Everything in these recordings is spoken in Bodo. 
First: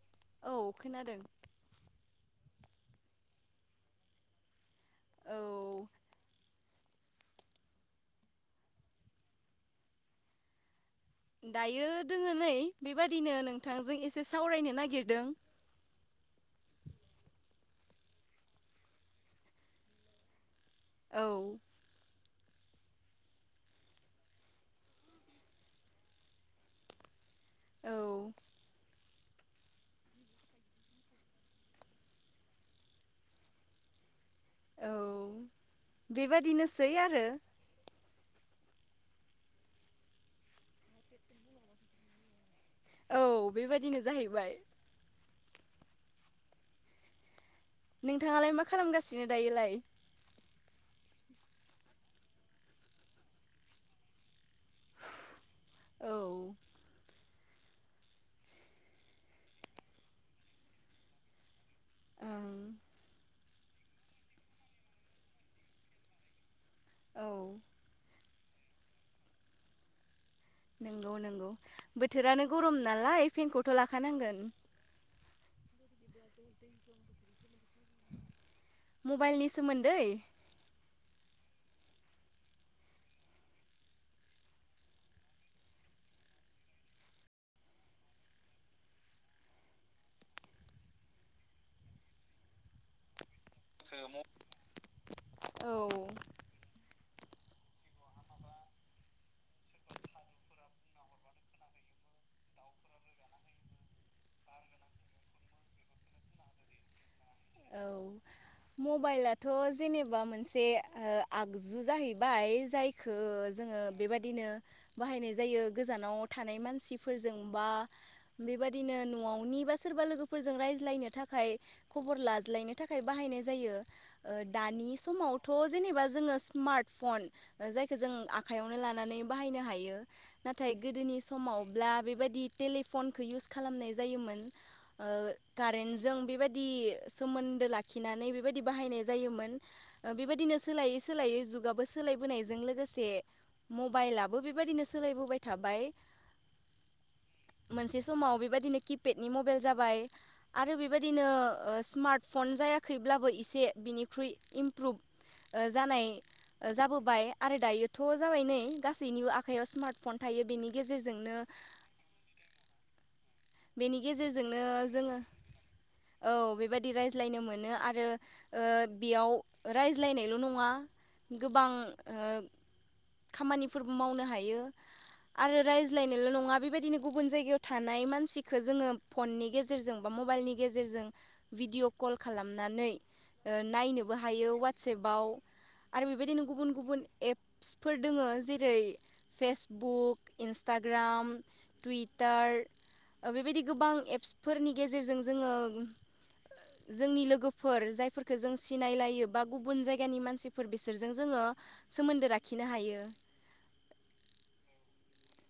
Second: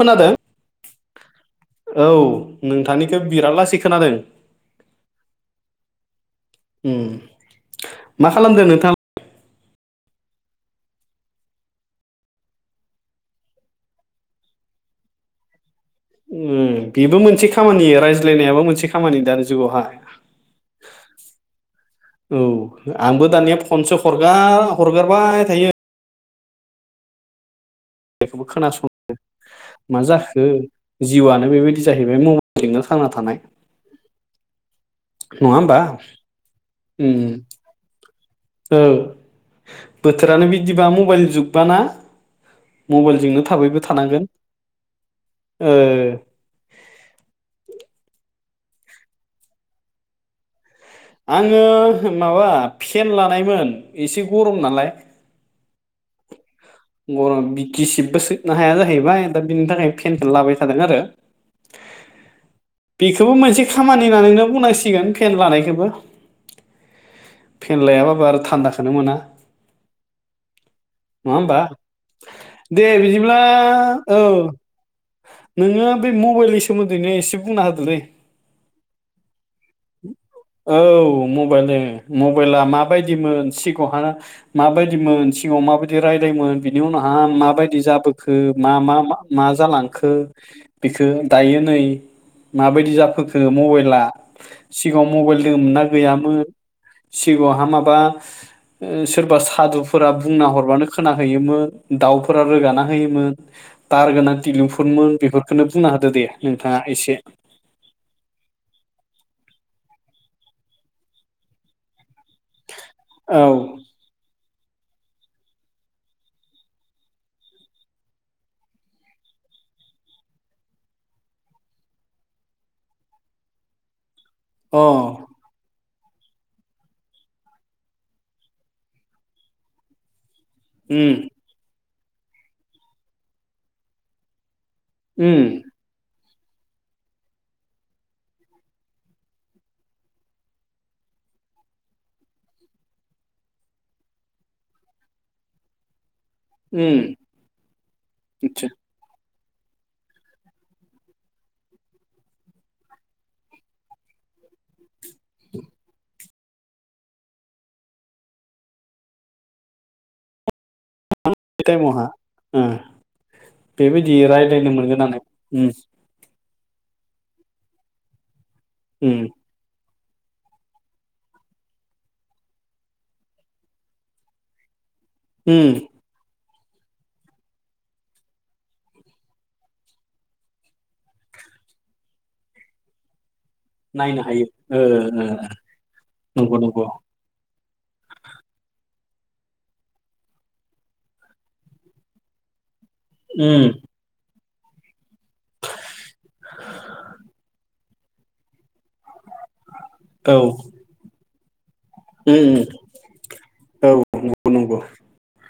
खोनादों औ खोनादों औ नोंथांनिखौ बिराद लासै खोनादों औ ओम। मा खालामदों नोंथां? दायो दोङो नै। बेबादिनो नोंथांजों एसे सावरायनो नागिरदों। ओम। बेबो मोनसे खामानि रायज्लायनायाबो मोनसे खामानि दानि जुगावहाय। औ औ। आंबो दानिया फनसो हरगार हरगारबाय थायो। औ खौबो खोनासङनो मा जाखो जिउआनो बेबायदि जाहैबाय मबाइलजोंनो ख थांना थानाय। [unintelligible] औ नङा होमबा? बेबादिनोसै आरो ओम। औ। बोथोरानो बिदिबा मबाइल जुगबा ना? औ मबाइलजोंनो थाबैबो बेबादिनो थानांगोन। जाहैबाय ओहो। नोंथाङालाय मा खालामगासिनो दायोलाय? आङो माबा फेन लानायमोन एसे गरम नालाय। औ गरम गिसिबबो सिबनो हाया जाहैबाय। दा बिनि थाखाय फेनखौ लाबाय थादों आरो। [unintelligible] बेखौबो मोनसे खामानि होननानैनो बुंनांसिगोन। फेन बानायखौबो। औ फेन लायाबाबो आरो थान्दाखौनो मोना। नंगौ-नंगौ होमबा बोथोरानो गरम दे नालाय बिदिब्ला फेनखौथ' औ लाखानांगोन। नोङो बे मबाइलनि सोमोन्दैनो एसे बुंना होदोलै। मबाइलनि सोमोन्दै औ। मबाइल मबाइला माबायदिमोन? सिगाङावहा माबायदिमोन? सिगाङाव माबायदि राय्लायमोन? बिनि उनावहा माबायदि जाबोखो? मा-मा-मा जालांखो? बेखो दायो नै माबायदि जाबोखो? दो मबाइला। सिगाङाव मबाइल दोङोमोन औ ना? गैयामोन? सिगाङावहा माबा सोरबा सादुफोरा बुंना हरबानो खोनाख होयोमोन। दाउफोरा रोगाना होयोमो। तार गोनां टिलिफनमोन। बेफोरखौनो बुंना होदो। दे। दे नोंथाङा एसे औ मबाइलाथ' जेनेबा मोनसे ओ आगजु जाहै बाय। जायखौ औ जोङो बेबादिनो बाहायनाय जायो गोजानाव थानाय मानसिफोरजों बा बेबादिनो न'आवनि बा सोरबा लोगोफोरजों रायज्लायनो थाखाय ख'बर लाज्लायनो थाखाय बाहायनाय जायो। ओ अ दानि समाव थ' जेने बा जोङो सिमार्ट फन। जायखौ जों आखाइयावनो लानानै बाहायनो हायो। नाथाय गोदोनि उम समावब्ला बेबायादि टेलिफनखौ इउस खालामनाय जायोमोन। ओ उम कारेन्ट जों बेबादि सोमोन्दो लाखिनानै बेबायदि बाहायनाय जायोमोन। बेबायदिनो सोलायै सोलायै जुगाबो सोलायबोनायजों लोगोसे मबाइलाबो बेबायदिनो सोलायबोबाय थाबाय। उम मोनसे समाव आदसा बेबायदिनो किपेडनि म बेल जाबाय आरो बेबायदिनो ओ सिमार्टफन जायाखैब्लाबो एसे बिनिख्रुइ इमप्रुभ ओ जानाय जाबोबाय आरो दायोथ' जाबाय नै गासैनिबो आखायाव स्मार्ट फन थायो। बेनि गेजेरजोंनो [unintelligible] बेनि बेबायदि गेजेरजोंनो रायलायनो मोनगोन जोङो उम औ बेबायाददि रायज्लायनो मोनो आरो ओ उम बेयाव राइज लायनाइ ल' नङा गोबां ओ खामानिफोरबो मावनो हायो। आरो उम रायज्लायनोल' नङा। बे बायदिनो गुबुन जायगायाव थानाय मानसिखो जोङो फननि गेजेरजों बा मबाइलनि गेजेरजों भिडिअ' कल खालामनानै नायनोबो नायनो हायो ओ वाट्सपाव आरो बेबायदिनो नंगौ गुबुन नंगौ गुबुन एप्स फोर दोङो जेरै फेसबुक, इन्सटाग्राम, टुइटार, ओ बेबायदि उम गोबां एप्सफोरनि गेजेरजों जोङो जोंनि लोगोफोर जायफोरखौ जों सिनायलायो बा गुबुन जायगानि औ मानसिफोर उम बिसोरजों जोङो सोमोन्दो उम लाखिनो हायो। औ नंगौ नंगौ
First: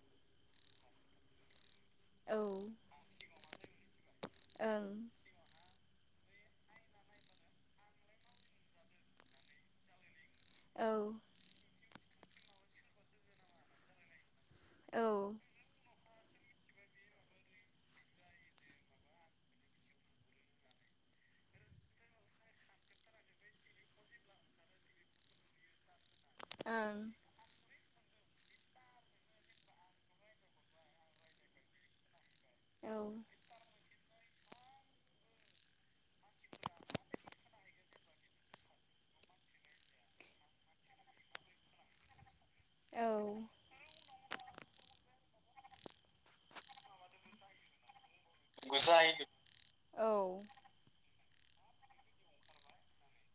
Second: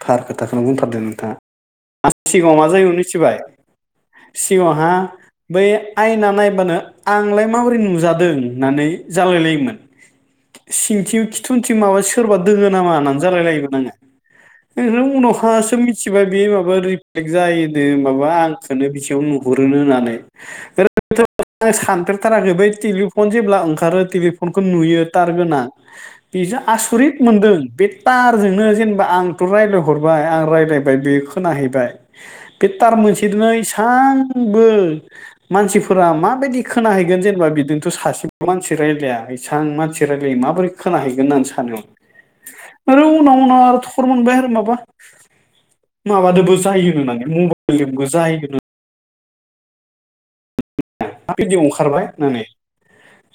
थार खोथाखौनो बुंथारदो नोंथाङा। औ सिगाङाव ओं मा जायो मिथिबाय सिगाङावहा बै आयना नायबानो आंलाय माबोरै नुजादों होननानै जालायलायोमोन। सिंथिखि सोरबा दोङो नामा होननानै जालायलायोमोन औ आङो ओं उनावहासो‌ मिन्थि सिबाय बे माबा रिफ्लेक्ट जायोनो माबा आंखौनो बिसेयाव नुहुरोनो होननानै आं सानफेरथाराखै बै टेलिफन जेब्ला ओंखारो टेलिफनखौ नुयो तार गोनां बेजो‌ औ आसरित मोनदों। तारजोंनो जेनेबा आंथ रायलायहरबाय आं रायलायहरबाय बे खोनाहैबाय। बे औ तार मोनसे दोनो एसां आंबो मानसिफोरा माबायदि खोनाहैगोन जेनेबा बिजोथ' सासेबो मानसि रायलाया। एसां मानसि रायलायो माबोरै खोनाहैगोन होननानै सानो। आरो ओै उनाव उनाव आरो थर मोनबाय आरो माबा माबादोबो जायोनो‌ माने मबाइलजोंबो जायो होननानै जायो बेफोर औ भिडिव ओंखारबाय होननानै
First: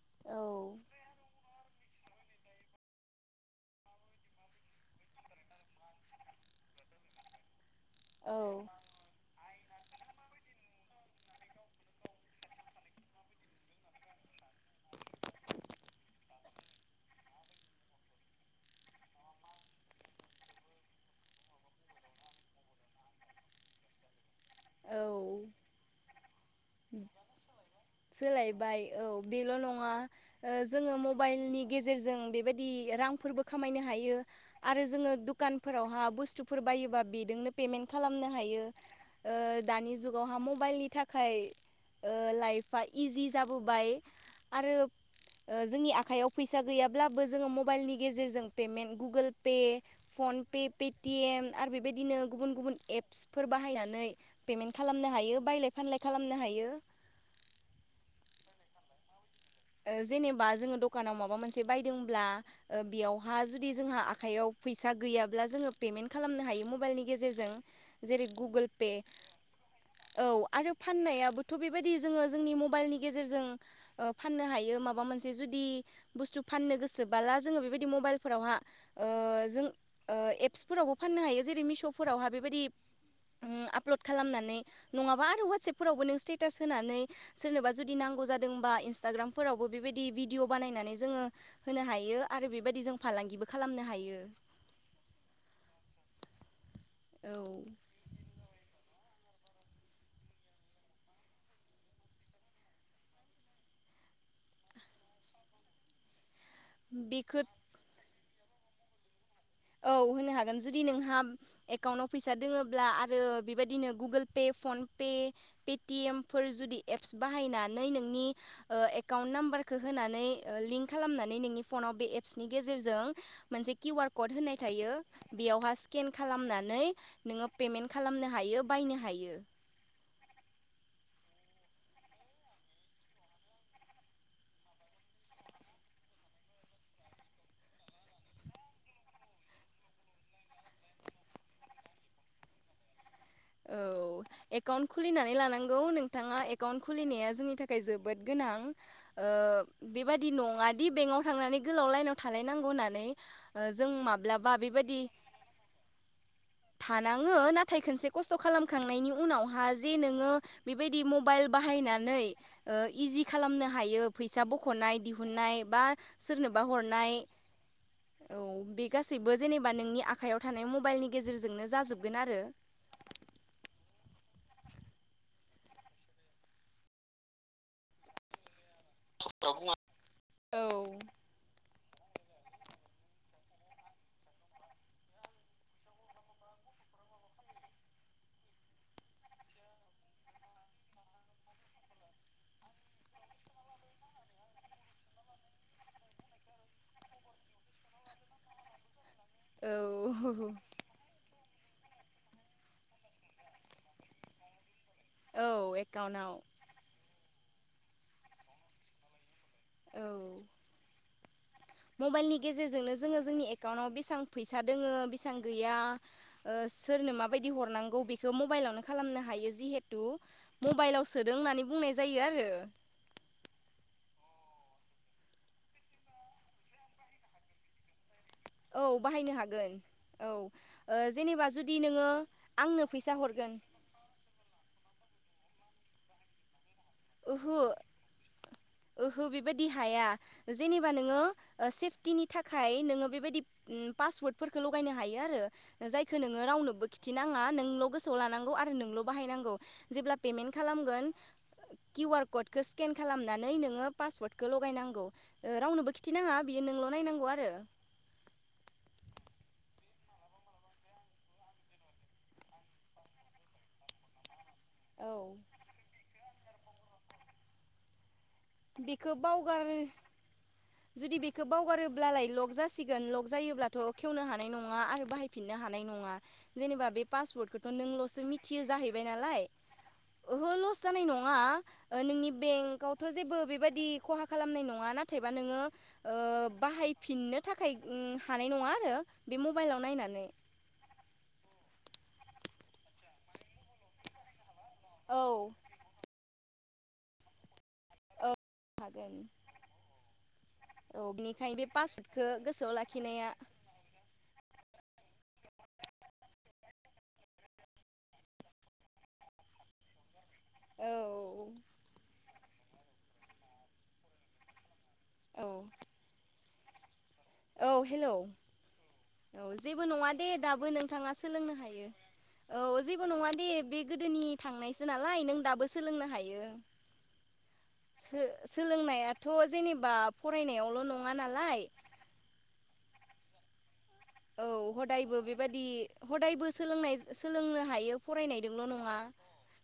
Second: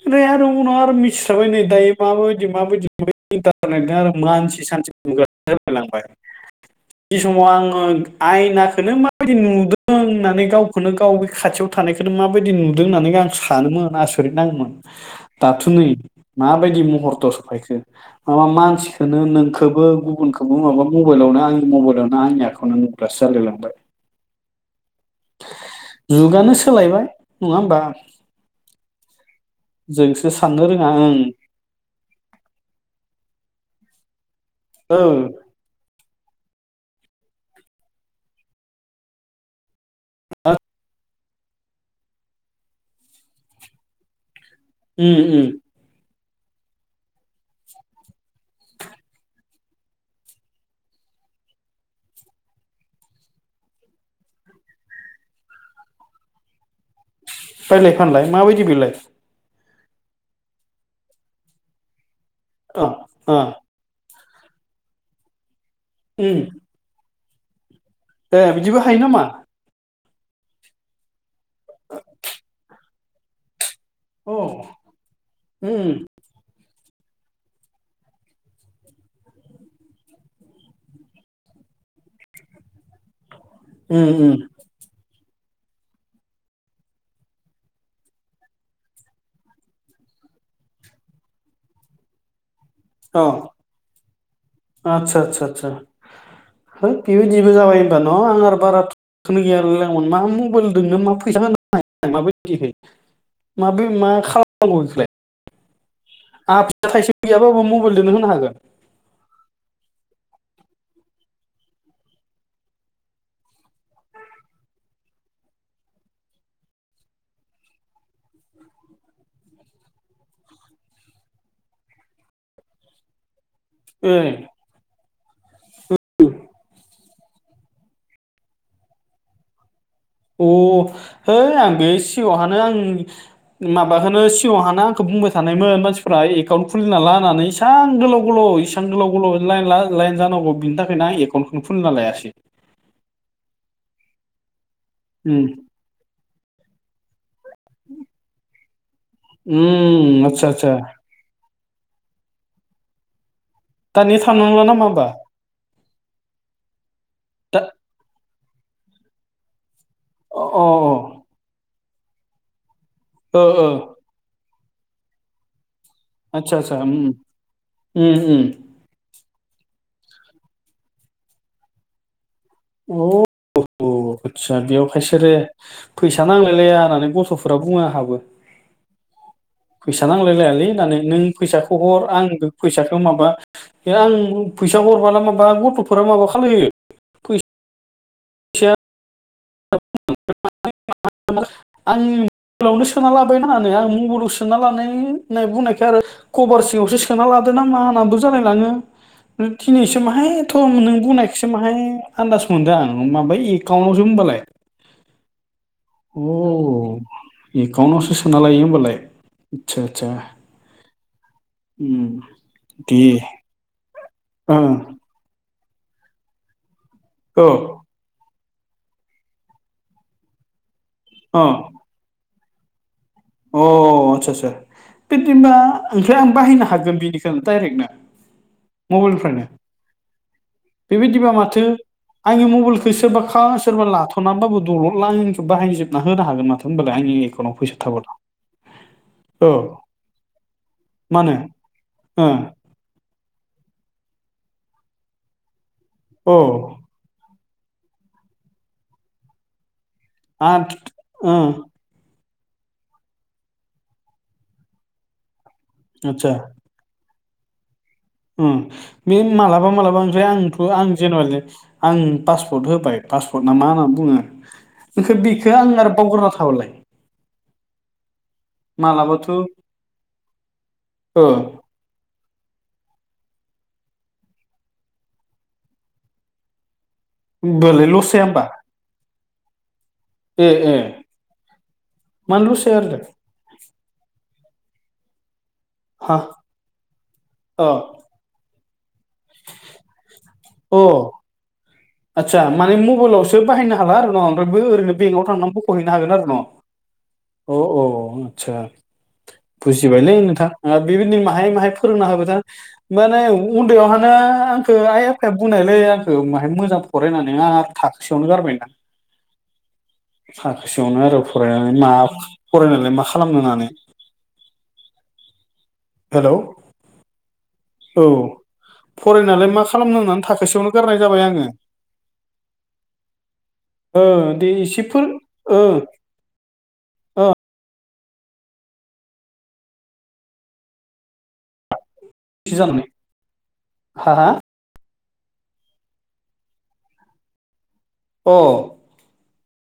ओमराय औ आरो उनाव आरो मिथिसाबाय नै दायो माबायदि माबायदि इन्टारनेटा आरो मानसि सानसे [unintelligible] लांबाय। बे समाव आं औ आयनाखोनो माबायदि नुदों होननानै गावखौनो गाव बे खाथियाव थानायखौनो माबायदि नुदों होननानै आं सानोमोन आसरिथ' नाङोमोन दाथ नै माबायदि महरथ' सफायखो माबा मानसिखोनो नोंखोबो गुबनखौबो माबा मबाइलआवनो आंनि मबाइल आंनि आखायाव नो नुग्रासो जालायलांबाय। [inaudible] औ जुगानो सोलायबाय नङा होमबा? सोलायबाय औ बेल नङा जोंसो ओ साननो रोङा जोङो ओं मबाइलनि गेजेरजों बेबायदि इयार रांफोरबो खामायनो हायो आरो औ जोङो दुखानफोरावहा बुस तुफोर बायोबा बेदोंनो पेमेन खालामनो हायो ओ दानि जुगाव हा मबाइलनि थाख खाय ओ लाइफआ इजि जाबोबाय। आरो उम उम ओ जोंनि आखायाव फैसा गैयाब्लाबो जोङो मबाइलनि गेजेरजों payment Google pay PhonePe Paytm M आरो बेबायदिनो गुबुन गुबुन एप्सफोर बाहायनानै पेमेन्ट खालामनो हायो बायलाय फानलाय खालामनो हायो। बायलाय फानलाय माबायदि बिलाय? ओ जेनेबा जोङो दखानाव माबा मोनसे बायदोंब्ला ओ ओ बेयावहा जुदि जोंहा? आखायाव फैसा गैयाब्ला जोङो पेमेन्ट उम खालामनो हायो मबाइलनि गेजेरजों। जेरै ए गुगोल बिदिबो पे हायो नामा? औ आरो फाननायाबोथ बेबायदि जोङो जोंनि मबाइलनि गेजेरजों ओ अ फाननो हायो माबा मोनसे जुदि उम बुसथु फाननो गोसोबाला जों बेबिदि मबाइलफोरावहा ओ‌ जोङो ओ एप्सफोरावबो फाननो‌‌ हायोे मिस सफोरावहा बेबायदि आपलड उम उम खालामनानै नङाबा वाटसेपफोरावबो नों स्टेटास होनानै सोरनोबा जुदि नांगौ जादोंबा ग्राम फोरावबो बेबायदि भिडिअ बानायनानै जोङो होनो हायो आरो बेफो अ आतसा आत्सा सा होत औ बेबायदिबो जाबाय होनबा न आं आरो बारा खोनो गैया आरो आ मा मबाइल दोनो मा फैसा होन माबायदिहै। माब्रै मा खालामनांगौ बेखौलाय? आं फिसा थाइसे बेखौ गैयाबाबो मबाइलदो होनो हागोन? औ होनो हागोन जुदि नोंहा एकाउन्टाव फैसा दोङला आरो बेबायदिनो Google Pay PhonePe Paytm फोर जुदि एप्स बाहायनानै नोंनि ओ एकाउन्टाम्बार फोरखो होनानै ओ लिंख खालामनानै नोंनि फनाव बे एपसनि गेजेरजों मोनसे किउ आर ए कड होनाय थायो बेयावहा स्केन खालामनानै नोङो पेमेन्ट खालामनो हायो बायनो हायो। अ है आं बे सिगाङहानो आं माबाखौनो सिगाङावहानो आंखो बुंबाय थानायमोन मानसिफोरा एकाउन्ट खुलिना ला होननानै इसां गोलाव गोलाव इसेबां गोलाव गोलाव लायेन ला जांगौ बिनि थाखायनो आं एकाउन्टखौनो खुलिना लायासै। [inaudible] एकाउन्ट खुलिनानै उम लानांगौ नोंथाङा एकाउन्ट खुलिनाया जोंनि थाखाय जोबोद गोनां ओ उम बेबादि आदसा आदसा नङादि बेंक थांनानै गोलाव लाइनाव थालायनांगौ होननानै। ओ जों दा नेट माब्लाबा थानांला नामा बेबायदि होमबा थानाङो दा नाथाय खोनसे खस्थ' खालामखांनायनि उनावहा जे नोङो अ अ अ बेबायदि मबाइल बाहायनानै इजि ओ खालामनो हायो फैसा बख'नाय दिहुननाय बा आदसा सोरनोबा आदसा उम हरनाय उम औ बे गासैब बो जेनेबा नोंनि आखायाव थानाय मबाइलनि गेजेरजोंनो जाजोबगोन आरो। अ। अ आदसा बेयाव खायसोरो फैसा नांलायलाया होननानै गथ'फोरा बुङो आंहाबो। [inaudible] फैसा नांलाय लायालै औ नानै नों फैसा हर आं बे फैसाखौ माबा आं फैसा हरब्ला माबा गथ'फोरा माबा खालायो फैस [inaudible] आंनि मबाइलावनो सोना लाबायनानानै आं मबाइलाव सोना लानाय होननाय बुंनायखाय आरो कभार सिङावसो सोनना लादो ना मा होनांगौ जालाय लाङो। दिनैसो औ माहायथ' नों बुंनाय एस माहाय आन्दास मोनदों आं माबाय एकाउन्टआवसो होनबालाय औ अ एकाउन्टाव एकाउन्टवसो सोना लायो होमबालाय आथसा औ आथसा उम मबाइलनि गेजेरजोंनो दे जोङो जोंनि एकाउन्टाव बेसेबां फैसा दोङो औ बेसेबां गैया ओ सोरनो औ माबायदि हरनांगौ बेखौ मबाइलावनो खालामनो हायो जिहेतु मबाइलाव सोदों अ होननानै बुंनाय जायो आरो अ आथसा आथसा बिदिबा ओंफ्रायाय आं बाहायनो हागोन बिनिखनो डाइरेक्टनो? औ बाहायनो मबाइलनिफ्रायनो हागोन औ बेबायदिबा जेनेबा माथो जुदि नोङो आंनि मबाइलखौ आंनो फैसा सोरबा खा हरगोन सोरबा लाथ'नानैबाबो दलदला आंनिखौ बाहायजोबना होनो हागोन माथो होनबालाय आंनि एकाउन्टाव ओहो फैसा थाबोला ओहो औ बेबायदि हाया जेनेबा नोङो मा होनो सेफटिनि थाखाय नोङो बेबायदि पासवर्दख लगायनो हायो आरो जायखौ औ नोङो रावनोबो खिथिनाङा नों गोसोआव लानांगौ नोंल' बाहायनांगौ। जेब्ला पेमेन्ट आद खालामगोन ओ किउआर कडखौ स्केन खालामनानै नोङो पासवर्डखौ लगायनांगौ रावनोबो खिथि नाङा। बियो नोंल' नायनांगौ आरो उम बे मालाबा मालाबा ओमफ्राय आंथ' आं जेनवा आं पासपर्ट होबाय पासवार्ट ना मा होनना बुङो। औ खो बेखौ आं आरो बावग्रा थाबायलाय बेखौ बावगार जुदि बेखौ बावगारोब्लालाय लक जासिगोन लग जायोब्लाथ' खेवनो हानाय नङा आरो बाहायफिननो हानाय नङा जेनेबा बे पासवार्टखौथ' बोलाय लस नोंल'सो जाया होमबा मिथियो जाहैबाय नालाय ओहो ए लस ए जानाय नङा नोंनि मानलु सेर बेंकआवथ' जेबो बेबायदि खहा खालामनाय नङा नाथायबा नोङो ओ हा बाहायफिननो अ थाखाय हानाय नङा आरो बे मबाइलाव नायनानै अ आदसा माने मबाइलावसो बाहायनो हाला आरो न ओमफ्रायबो ओरैनो बेंकव औ थांनानै बोखहैनो हागोन आरो न' अ औ [inaudible] बुजिबायलै नोंथां औ बेबायदिनो माहाय बिनिखायनो बे माहाय फोरोंना होबाय पासवर्डखौ था गोसोआव माने लाखिनाया उन्दैयावहानो [unintelligible] आइया [unintelligible] बुंनायलै आंखौ माहाय मोजां फरायनानै आरो आंहा थाखोसेयावनो गारबायना। औ थाखोसेयावनो आरो फरायनानै मा फरायनानैलाय मा खालामनो होननानै औ हेलौ, औ हेलौ औ फरायनालाय मा जेबो खालामनो नङा होननानै दे दाबो थाखोसेयावनो गारनाय नोंथाङा जाबाय आङो सोलोंनो हायो। औ जेबो नङा दे बे ओ गोदोनि दे थांनायसो एसेफोर नालाय नों दाबो सोलोंनो हायो। ओ सोलोंनायाथ' जेनेबा फरायनायावल' नङा नालाय। [unintelligible] हारा औ हदायबो बेबादि हदायबो सोलोंनाय सोलोंनो हायो अ फरायनायजोंल' नङा।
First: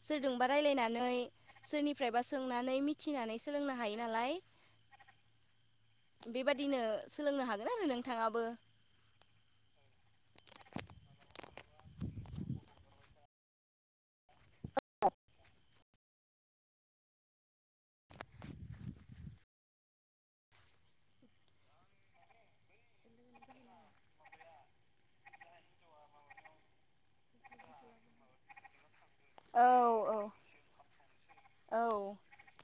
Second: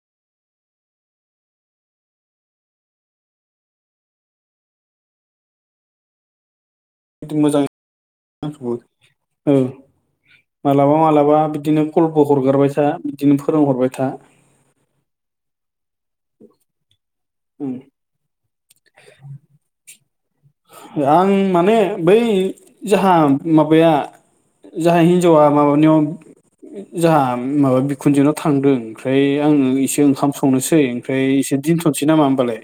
सोरजोंबा रायजलायनानै सोरनिफ्रायबा सोंनानै मिथिनानै सोलोंनो हायो नालाय। बेबादिनो बिदि सोलोंनो मोजां हागोन आरो नोंथाङाबो आंखौबो औ मालाबा मालाबा बिदिनो गलफ हरगारबाय था बिदिनो फोरोंहरबाय था अ' उम आं माने बै जोहा माबाया जोंहा हिन्जावा माबानियाव जोहा माबा बिखुनजोनाव थांदों। फ्राय आङो औ एसे ओंखाम संनोसै ओमफ्राय एसे औ दोनथ'नोसै नामा होनोमबालाय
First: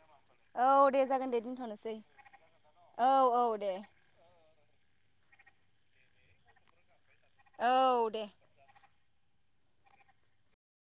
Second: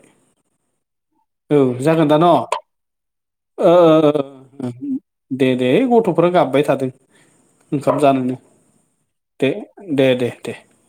औ दे जागोन दे दोनथ'नोसै औ औ ओ दे। दे दे गथ'फोरा गाबबाय थादों ओंखाम औ दे। जानोनो। दे दे दे दे।